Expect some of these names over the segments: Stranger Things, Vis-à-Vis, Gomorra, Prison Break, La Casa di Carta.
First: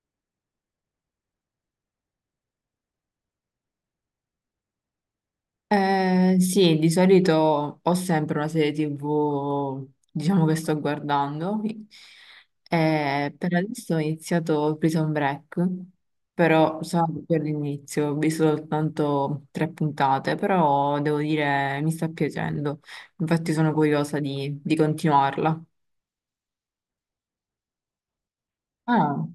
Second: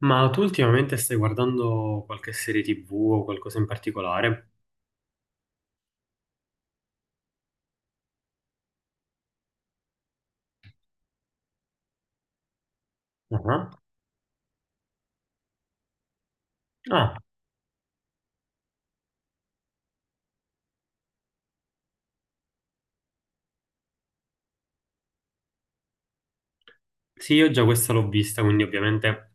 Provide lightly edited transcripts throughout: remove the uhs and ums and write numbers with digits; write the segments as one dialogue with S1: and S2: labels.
S1: Ma tu ultimamente stai guardando qualche serie TV o qualcosa in particolare?
S2: Sì, di solito ho sempre una serie TV, diciamo, che sto guardando. Per
S1: Ah,
S2: adesso ho iniziato Prison Break, però
S1: Ah,
S2: sono per l'inizio, ho visto soltanto tre puntate, però devo dire mi sta piacendo. Infatti sono curiosa di continuarla.
S1: sì, io già questa l'ho vista, quindi
S2: Ah,
S1: ovviamente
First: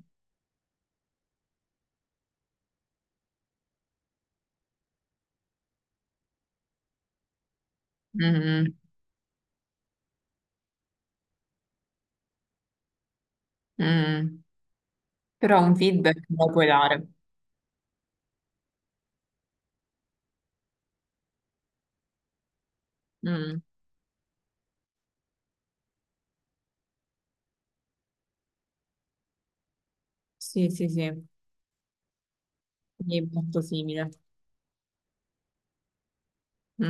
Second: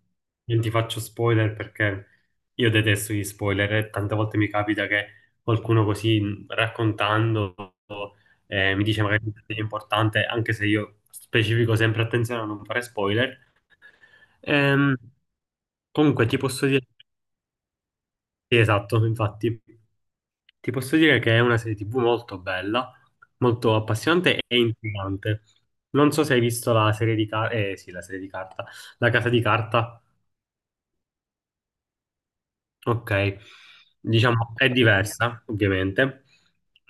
S1: non ti faccio spoiler perché io detesto gli spoiler, e tante volte mi capita che qualcuno così raccontando
S2: mm,
S1: mi dice magari che è importante, anche se io specifico sempre attenzione a non fare spoiler.
S2: mm.
S1: Ehm,
S2: Però un feedback
S1: Comunque
S2: me
S1: ti
S2: lo
S1: posso
S2: puoi
S1: dire,
S2: dare.
S1: sì, esatto, infatti. Ti posso dire che è una serie TV molto bella,
S2: Mm.
S1: molto appassionante e intrigante. Non so se hai visto la serie di carta, eh sì, la serie di carta, La Casa di Carta.
S2: Sì, sì, sì,
S1: Ok,
S2: mi è molto simile.
S1: diciamo è diversa, ovviamente.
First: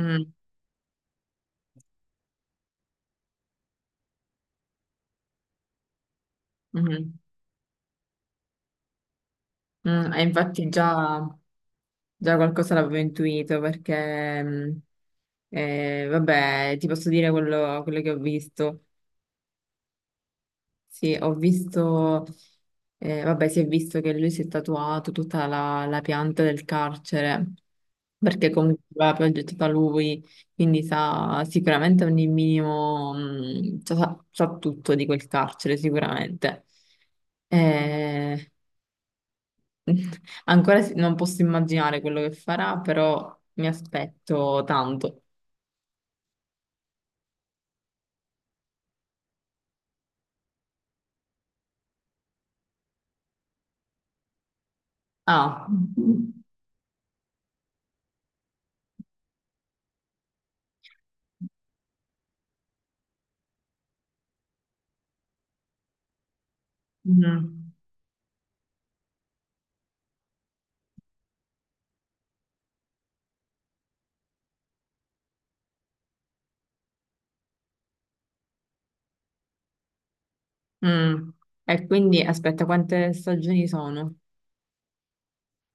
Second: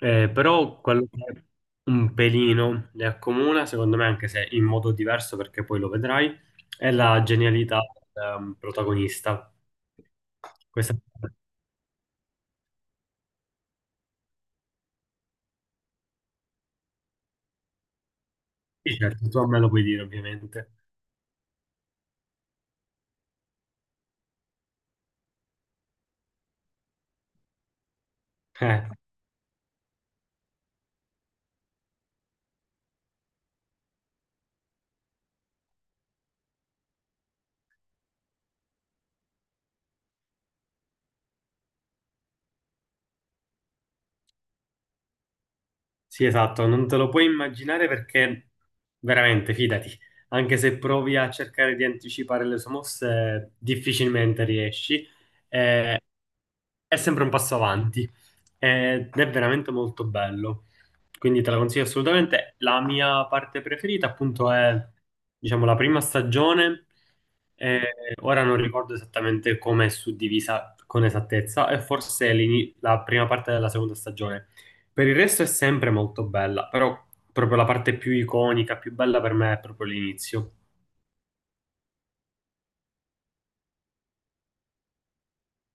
S1: Però quello che un pelino le accomuna, secondo me, anche se in modo diverso, perché poi lo vedrai, è
S2: mm.
S1: la genialità del protagonista.
S2: Mm, e infatti
S1: Questa...
S2: già, già qualcosa l'avevo intuito perché, vabbè, ti posso dire quello che ho visto.
S1: Sì, certo, tu a me lo puoi dire, ovviamente.
S2: Sì, ho visto, vabbè, si è visto che lui si è tatuato tutta la pianta del carcere perché comunque
S1: Eh.
S2: l'ha progettata lui, quindi sa sicuramente ogni sa tutto di quel carcere, sicuramente. Eh, Non posso immaginare quello che farà, però mi aspetto tanto.
S1: Sì, esatto, non te lo puoi immaginare perché veramente, fidati, anche se provi a cercare di anticipare le sue mosse, difficilmente riesci.
S2: Ah.
S1: Eh,
S2: Mm.
S1: è sempre un passo avanti ed è veramente molto bello. Quindi te la consiglio assolutamente. La mia parte preferita, appunto, è diciamo la prima stagione. Eh, Ora non ricordo esattamente come è suddivisa con esattezza, e forse la prima parte della seconda stagione. Per il resto è sempre molto bella, però proprio la parte più iconica, più bella per me è proprio l'inizio.
S2: Mm. E quindi aspetta, quante stagioni sono?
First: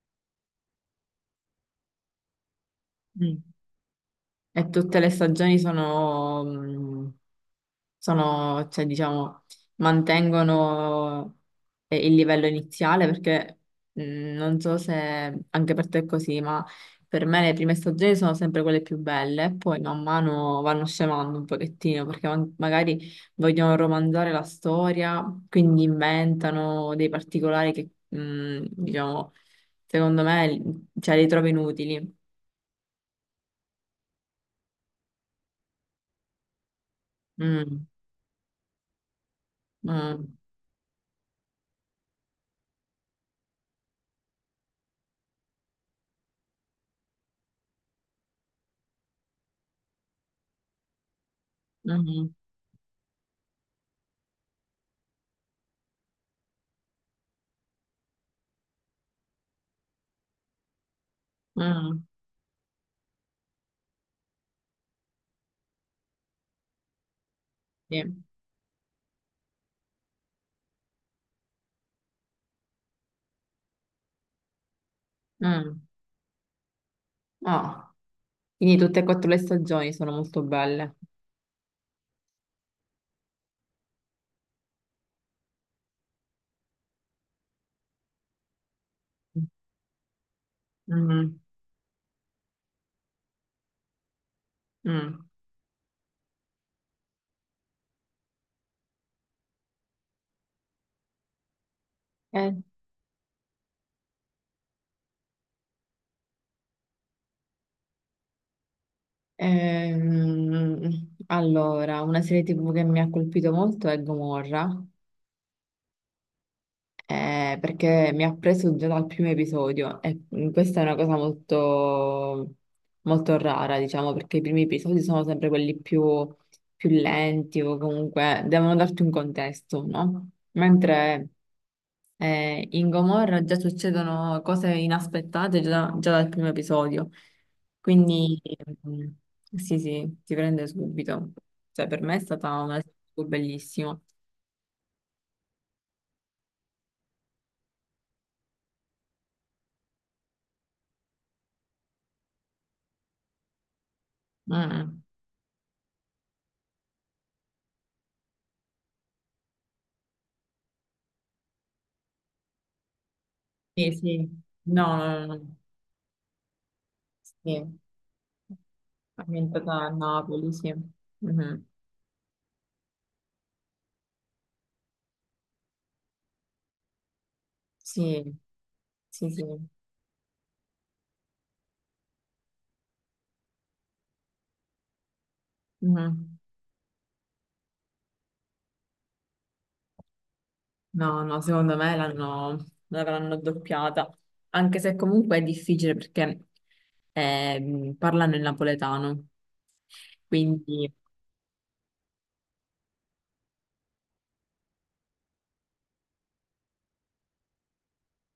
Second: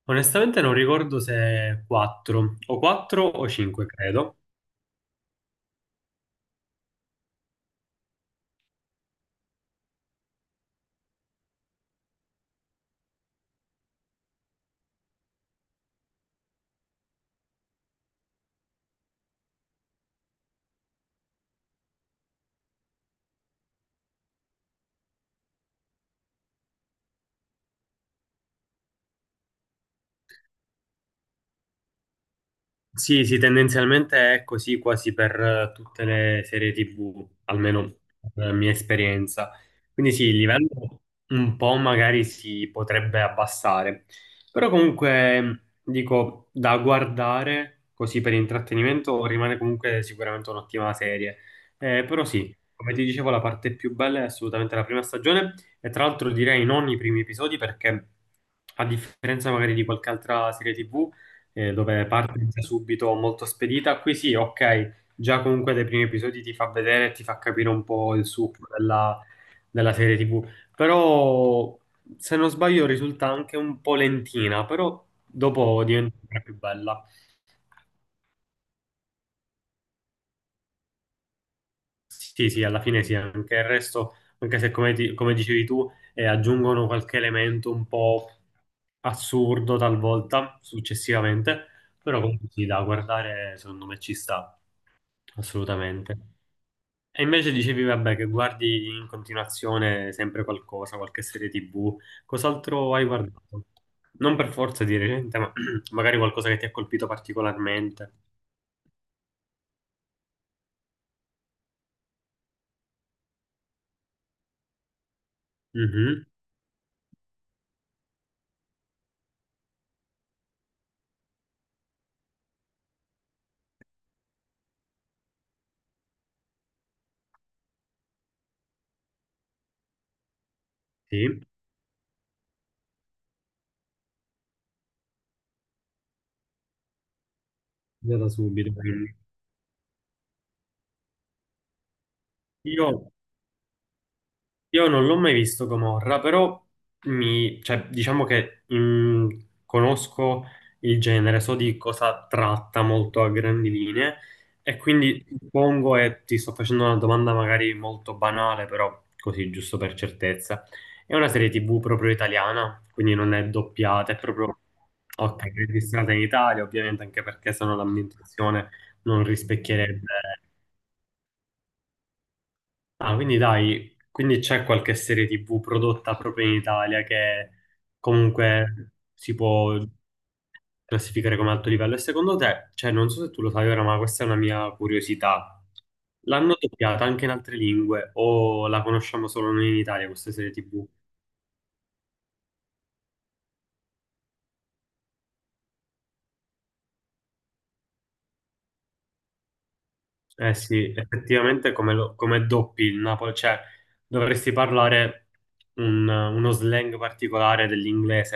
S1: Onestamente non ricordo se 4 o 4
S2: Mm.
S1: o 5, credo.
S2: E tutte le stagioni cioè, diciamo, mantengono il livello iniziale perché mh, non so se anche per te è così, ma per me le prime stagioni sono sempre quelle più belle, e poi man mano vanno scemando un pochettino perché magari vogliono romanzare la storia, quindi inventano dei particolari che, diciamo, secondo me, cioè, li trovo inutili.
S1: Sì, sì, tendenzialmente è così quasi per tutte le serie TV,
S2: Mm,
S1: almeno per la mia esperienza. Quindi sì,
S2: mm,
S1: il livello un po' magari si potrebbe abbassare, però comunque dico da guardare così per intrattenimento rimane comunque sicuramente un'ottima serie. Però
S2: mhm.
S1: sì, come ti dicevo, la parte più bella è assolutamente la prima stagione, e tra l'altro direi non i primi episodi perché a differenza magari di qualche altra serie TV
S2: Mm,
S1: dove parte già subito molto spedita. Qui sì, ok, già comunque dai primi episodi ti fa vedere e ti fa capire un
S2: sì.
S1: po' il succo della serie TV. Però, se non sbaglio, risulta anche un po' lentina, però
S2: Mm.
S1: dopo diventa sempre più bella.
S2: Ah, quindi tutte e quattro le stagioni sono molto belle.
S1: Sì, sì, alla fine sì, anche il resto, anche se come, come dicevi tu, aggiungono qualche elemento un po' assurdo talvolta,
S2: Mm,
S1: successivamente, però comunque sì, da guardare secondo me ci sta,
S2: mm.
S1: assolutamente. E invece dicevi, vabbè, che guardi in continuazione sempre qualcosa, qualche serie TV.
S2: Eh,
S1: Cos'altro hai guardato? Non per forza di recente, ma magari qualcosa che ti ha colpito particolarmente.
S2: allora, una serie TV che mi ha colpito molto è Gomorra,
S1: Mhm.
S2: perché mi ha preso già dal primo episodio e questa è una cosa molto rara, diciamo, perché i primi episodi sono sempre quelli più lenti o comunque devono darti un contesto, no? Mentre...
S1: Sì,
S2: In Gomorra già succedono cose inaspettate già dal primo episodio,
S1: già da
S2: quindi
S1: subito,
S2: mm,
S1: quindi.
S2: sì, sì, ti prende subito. Cioè, per me è stata una
S1: Io
S2: serie bellissima.
S1: Io non l'ho mai visto Gomorra, però mi, cioè, diciamo che conosco il genere, so di cosa tratta molto a grandi linee, e
S2: Mm.
S1: quindi suppongo, e ti sto facendo una domanda magari molto banale, però così giusto per certezza, è una serie TV proprio italiana, quindi non è
S2: Sì,
S1: doppiata, è
S2: sì,
S1: proprio
S2: no, no, no,
S1: ok,
S2: no.
S1: registrata in Italia, ovviamente anche perché sennò
S2: Sì,
S1: l'ambientazione non
S2: ambientata a
S1: rispecchierebbe.
S2: Napoli, sì. Mhm.
S1: Ah, quindi dai, quindi c'è qualche serie TV prodotta proprio in Italia che
S2: Sì,
S1: comunque
S2: sì,
S1: si
S2: sì.
S1: può classificare come alto livello. E secondo te, cioè non so se tu lo sai ora, ma questa è una mia curiosità.
S2: Mhm.
S1: L'hanno doppiata anche in altre lingue o la conosciamo solo noi in Italia questa serie TV?
S2: No, no, secondo me l'avranno doppiata, anche se comunque è difficile perché parlano il napoletano,
S1: Eh sì,
S2: quindi
S1: effettivamente come, come doppi il Napoli, cioè dovresti parlare uno slang particolare dell'inglese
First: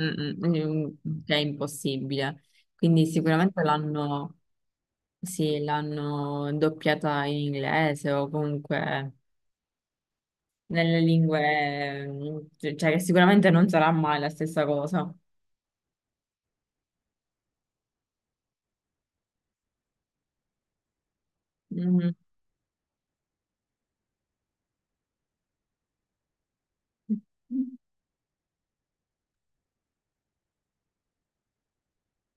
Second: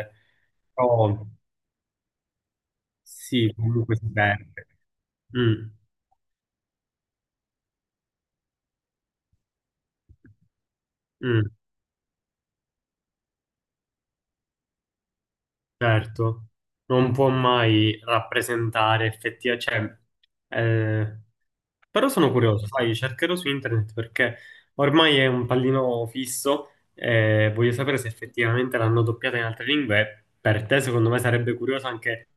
S2: mm, mm,
S1: Però
S2: mm, è impossibile. Quindi
S1: sì,
S2: sicuramente
S1: comunque si
S2: l'hanno
S1: perde.
S2: sì,
S1: Mm,
S2: l'hanno doppiata in inglese o comunque nelle
S1: mm,
S2: lingue, cioè che sicuramente non sarà mai la stessa cosa.
S1: certo, non può mai rappresentare effettivamente, cioè, eh, però
S2: Mhm.
S1: sono curioso, sai, cercherò su internet perché ormai è un pallino fisso e voglio sapere se effettivamente l'hanno doppiata in altre lingue. Per te, secondo me, sarebbe curioso anche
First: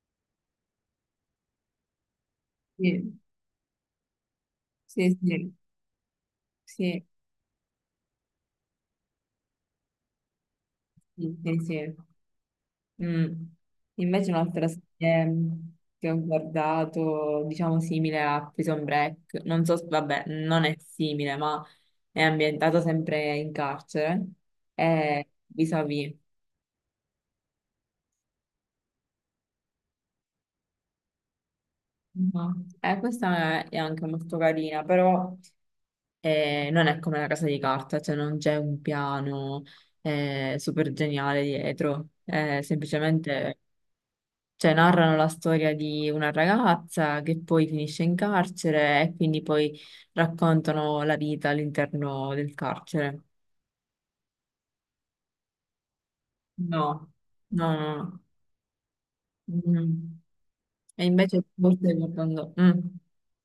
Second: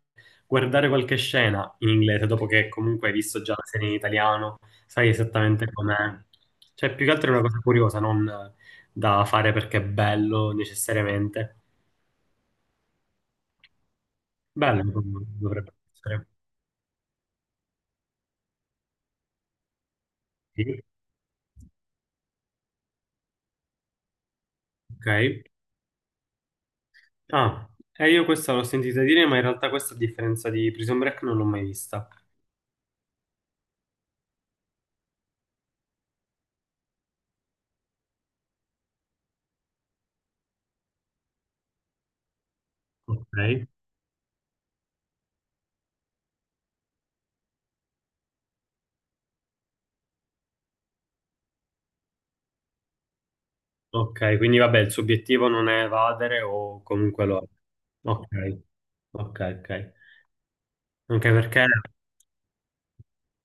S1: guardare qualche scena in inglese dopo che comunque hai
S2: Sì,
S1: visto già la serie in italiano, sai
S2: sì, sì,
S1: esattamente com'è. Cioè,
S2: sì,
S1: più che altro è una cosa curiosa, non da fare perché è bello
S2: sì,
S1: necessariamente.
S2: sì. Mm. Invece un'altra
S1: Bello,
S2: serie
S1: dovrebbe
S2: che ho
S1: essere.
S2: guardato, diciamo simile a Prison Break, non so, vabbè, non è
S1: Sì.
S2: simile, ma è ambientata sempre in carcere, è
S1: Ok.
S2: Vis-à-Vis.
S1: Ah, e io questa l'ho sentita dire, ma in realtà questa a differenza di Prison Break non l'ho mai vista.
S2: Mhm. Questa è anche molto carina, però non è come la casa di carta, cioè non c'è un piano super geniale dietro, è semplicemente
S1: Ok.
S2: cioè narrano la storia di una ragazza che poi finisce in carcere e quindi poi raccontano la vita all'interno del carcere.
S1: Ok, quindi vabbè, il suo obiettivo non è evadere o
S2: No.
S1: comunque lo è.
S2: No, no,
S1: Ok,
S2: no.
S1: ok.
S2: Mm. E
S1: Anche
S2: invece
S1: perché
S2: tu stai guardando... Mm.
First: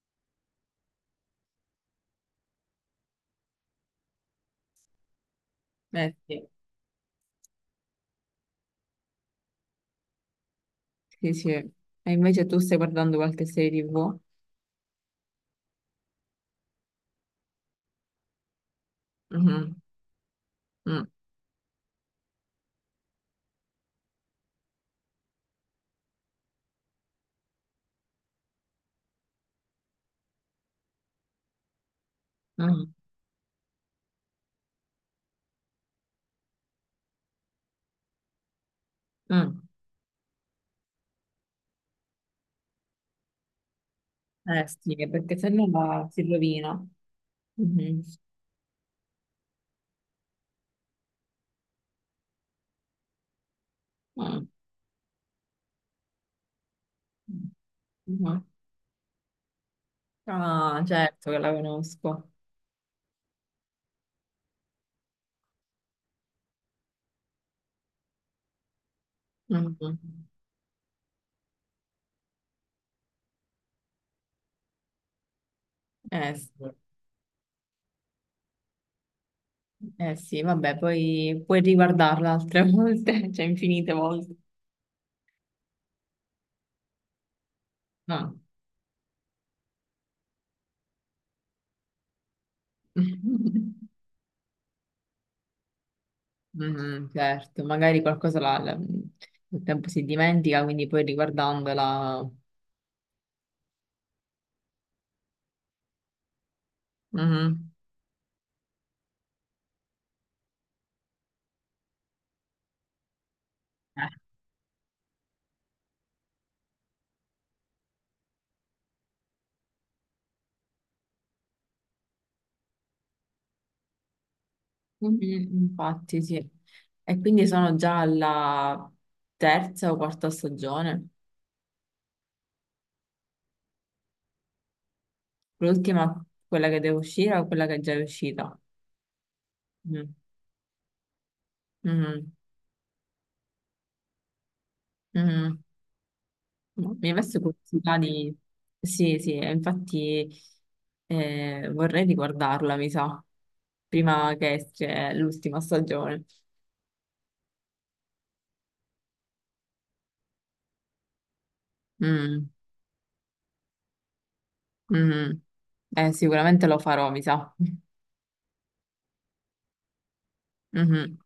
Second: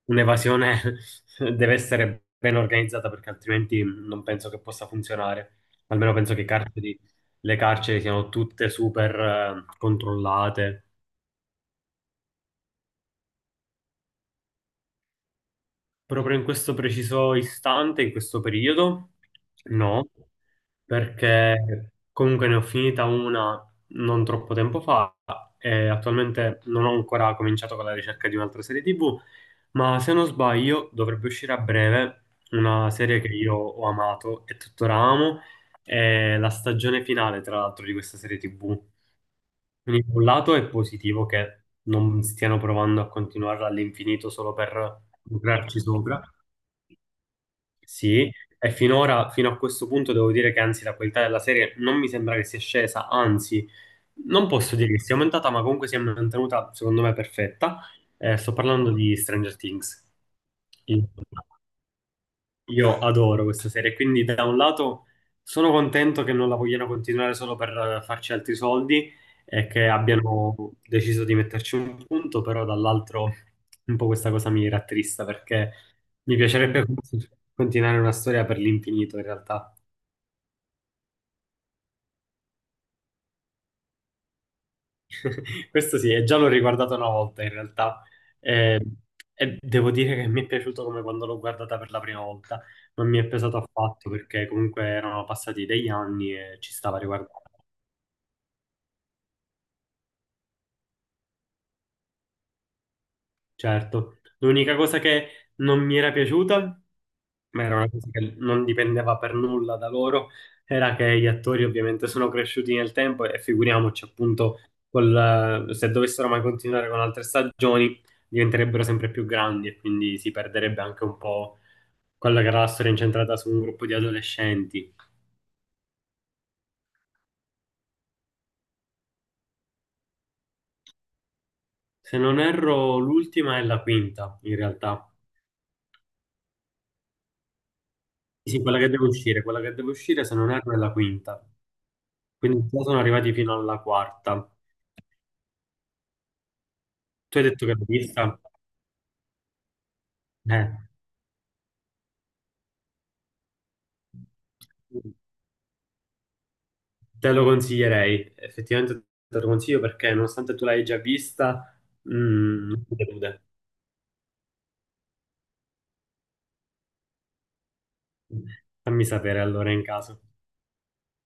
S1: un'evasione deve essere ben organizzata perché altrimenti non penso che possa funzionare. Almeno penso che
S2: Sì,
S1: le carceri siano tutte super controllate.
S2: sì, sì. E invece tu stai guardando qualche serie TV?
S1: Proprio in questo preciso istante, in questo periodo,
S2: Mhm.
S1: no,
S2: Mm.
S1: perché comunque ne ho finita una non troppo tempo fa e attualmente non ho ancora cominciato con la ricerca di un'altra serie TV, ma se non sbaglio dovrebbe uscire a breve una
S2: Mm.
S1: serie che io ho amato e tuttora amo, è la stagione finale, tra l'altro, di questa serie TV.
S2: Mm.
S1: Quindi da un lato è positivo che non stiano provando a continuarla all'infinito solo
S2: Eh sì,
S1: per
S2: perché se no
S1: lucrarci sopra.
S2: si rovina. Mhm.
S1: Sì, e finora, fino a questo punto, devo dire che anzi la qualità della serie non mi sembra che sia scesa, anzi,
S2: Mm.
S1: non posso dire che sia aumentata, ma comunque si è mantenuta, secondo me, perfetta.
S2: Mhm.
S1: Sto parlando di Stranger Things.
S2: Ah,
S1: Il-
S2: certo che la conosco.
S1: io adoro questa serie, quindi da un lato sono contento che non la vogliano continuare solo per farci altri soldi e che
S2: Mhm.
S1: abbiano deciso di metterci un punto, però dall'altro un po' questa cosa mi rattrista perché
S2: Eh,
S1: mi
S2: s-
S1: piacerebbe continuare una storia per l'infinito in realtà.
S2: eh sì, vabbè, poi puoi riguardarla altre volte, cioè infinite volte.
S1: Questo sì, e già l'ho riguardato una volta in realtà.
S2: No.
S1: Eh, e devo dire che mi è piaciuto come quando l'ho guardata per la prima volta, non mi è pesato affatto perché comunque erano passati degli anni e ci stava
S2: Mhm,
S1: riguardando.
S2: certo, magari qualcosa nel tempo si dimentica, quindi poi riguardandola...
S1: Certo, l'unica cosa che non mi era piaciuta, ma
S2: Mhm.
S1: era una cosa che non dipendeva per nulla da loro, era che gli attori ovviamente sono cresciuti nel tempo e figuriamoci
S2: Eh,
S1: appunto se dovessero mai continuare con altre stagioni diventerebbero sempre più grandi e quindi si perderebbe anche un po' quella che era la storia incentrata su un gruppo di adolescenti.
S2: mhm, Infatti, sì. E quindi sono già alla terza o quarta stagione.
S1: Se non erro, l'ultima è la quinta in realtà.
S2: L'ultima, quella che devo uscire o quella che è già uscita?
S1: Sì, quella che deve uscire, quella che deve
S2: Mm.
S1: uscire se non erro è la quinta.
S2: Mhm,
S1: Quindi già sono arrivati fino alla quarta.
S2: mhm. No, mi ha
S1: Tu
S2: messo
S1: hai detto che l'hai
S2: curiosità di...
S1: vista?
S2: Sì, sì, e infatti
S1: Eh,
S2: vorrei riguardarla, mi sa, prima che esce l'ultima stagione.
S1: te lo consiglierei, effettivamente te lo consiglio perché nonostante tu l'hai già vista,
S2: Mm,
S1: mm, non ti delude.
S2: mhm. Sicuramente lo farò, mi sa.
S1: Fammi sapere allora in caso.
S2: Mhm.